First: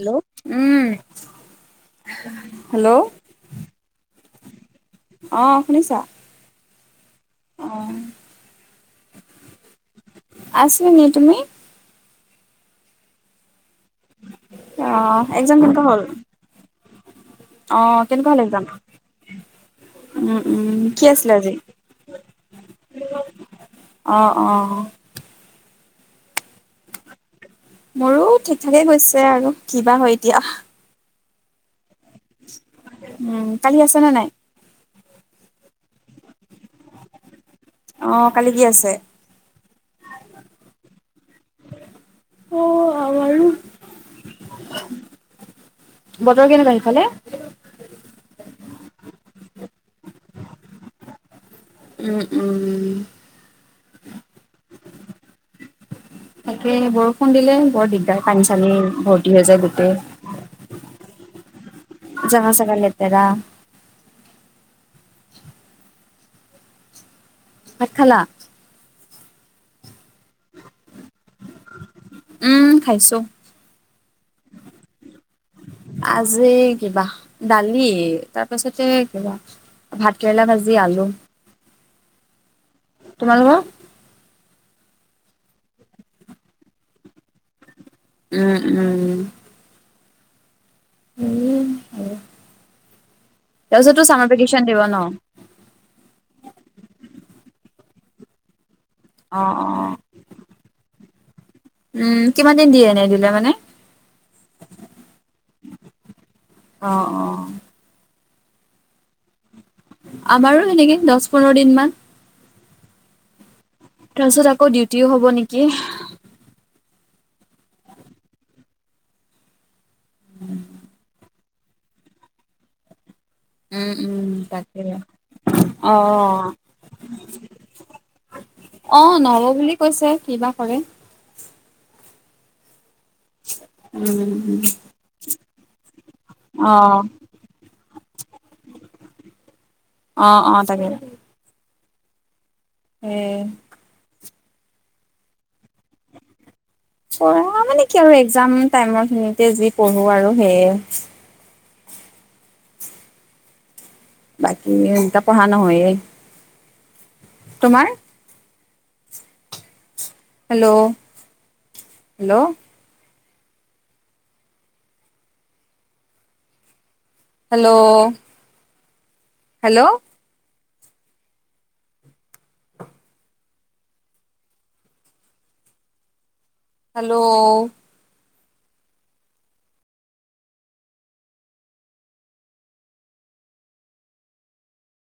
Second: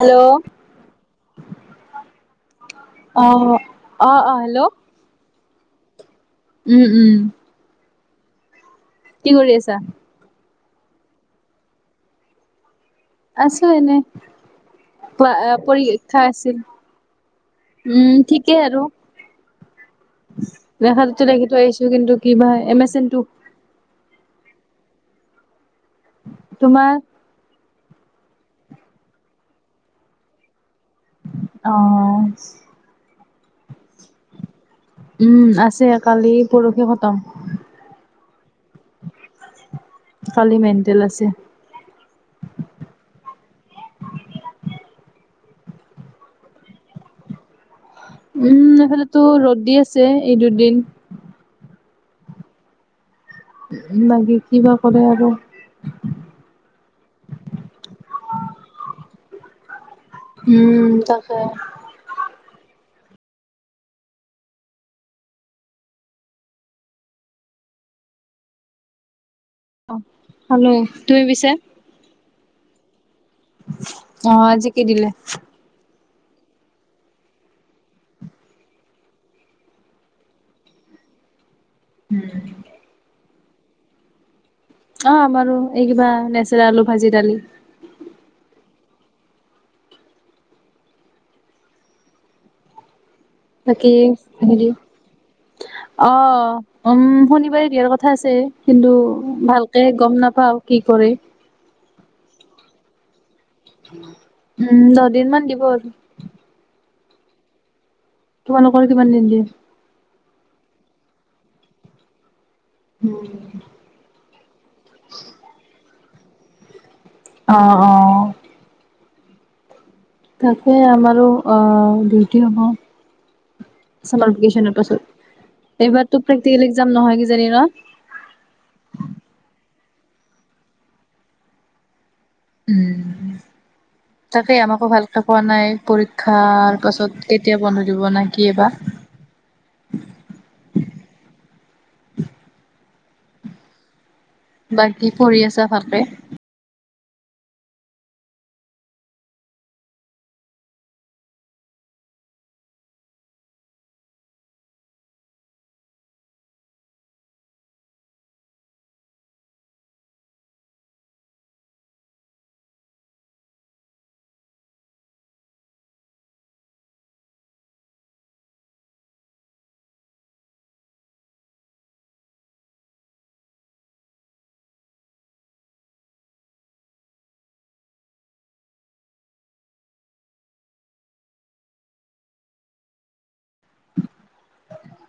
Hello অ উ অ অ হেল্ল'। অ' শুনিছা? উম, উম। অ'। কি কৰি আছা? আছো এনেই তুমি? আছিলো এনে অ' পা এক্সাম কেনেকুৱা হ'ল? পৰীক্ষা আছিল। অ' উম, কেনেকুৱা হ'ল এক্সাম? ঠিকেই আৰু উম, উম কি লেখাটোতো আছিলে লেখি আজি? থৈ আহিছো কিন্তু কিবা হয় এমেচেন টো। অ', অ'। তোমাৰ? মোৰো ঠিক-ঠাকে গৈছে আৰু কিবা হয় এতিয়া। অ। উম, কালি আছে নে নাই। উম, আছে কালি পৰহি খতম। অ, কালি কি আছে? কালি মেণ্টেল আছে। বতৰ কেনেকুৱা সিফালে। উম, এফালেতো ৰ'দ দি আছে এই দুদিন। উম-উম। বাকী কিবা কৰে আৰু। তাকে বৰষুণ দিলে বৰ দিগদাৰ। পানী চানী ভৰ্তি হৈ যায় গোটেই। উম, তাকে। জাগা- ছাগা লেতেৰা। ভাত খালা? অ, খালো তুমি পিছে? উম, খাইছো। অ, আজি কি দিলে? আজি কিবা দালি তাৰপাছতে কিবা ভাতকেৰেলা ভাজি আলু। উম- উম। তোমালোকৰ? অ, আমাৰো এই কিবা নেচেৰা, আলু, ভাজি-দালি। উম-উম। উম, হয়। বাকী ভেকেচন হেৰি দিব ন অ, উম, শনিবাৰে দিয়াৰ কথা আছে কিন্তু অ অ ভালকে গম নাপাও কি কৰে? উম, কিমান দিন দিয়ে এনেই দিলে মানে? উম, দহ দিন মান দিব আৰু। অ ', অ', তোমালোকৰ কিমান দিন দিয়ে? আমাৰো এনেকে দহ পোন্ধৰ দিন মান। উম, তাৰ পিছত আকৌ ডিউটিও হব নেকি? অ ', অ', তাকে আমাৰো অহ, ডিউটি হ'ব। উম উম চামাৰ ভাকেচনৰ তাকে পাছত অ এইবাৰতো প্ৰেক্টিকেল এক্সাম নহয় কিজানি ন? অ, নহব বুলি কৈছে কিবা কৰে। উম, উম, তাকে আমাকো ভালকে পোৱা নাই অ পৰীক্ষাৰ পাছত কেতিয়া বন্ধ দিব নে কিবা। অ ', অ', তাকে। এহ, বাকী পঢ়ি আছা ভালকে। পঢ়া মানে কি আৰু এক্সাম টাইমৰ খিনিতে যি পঢ়ো আৰু সেইয়ে। বাকী এা পঢ়া নহয়েই। তোমাৰ? Hello, -hello ', hello, hello, hello,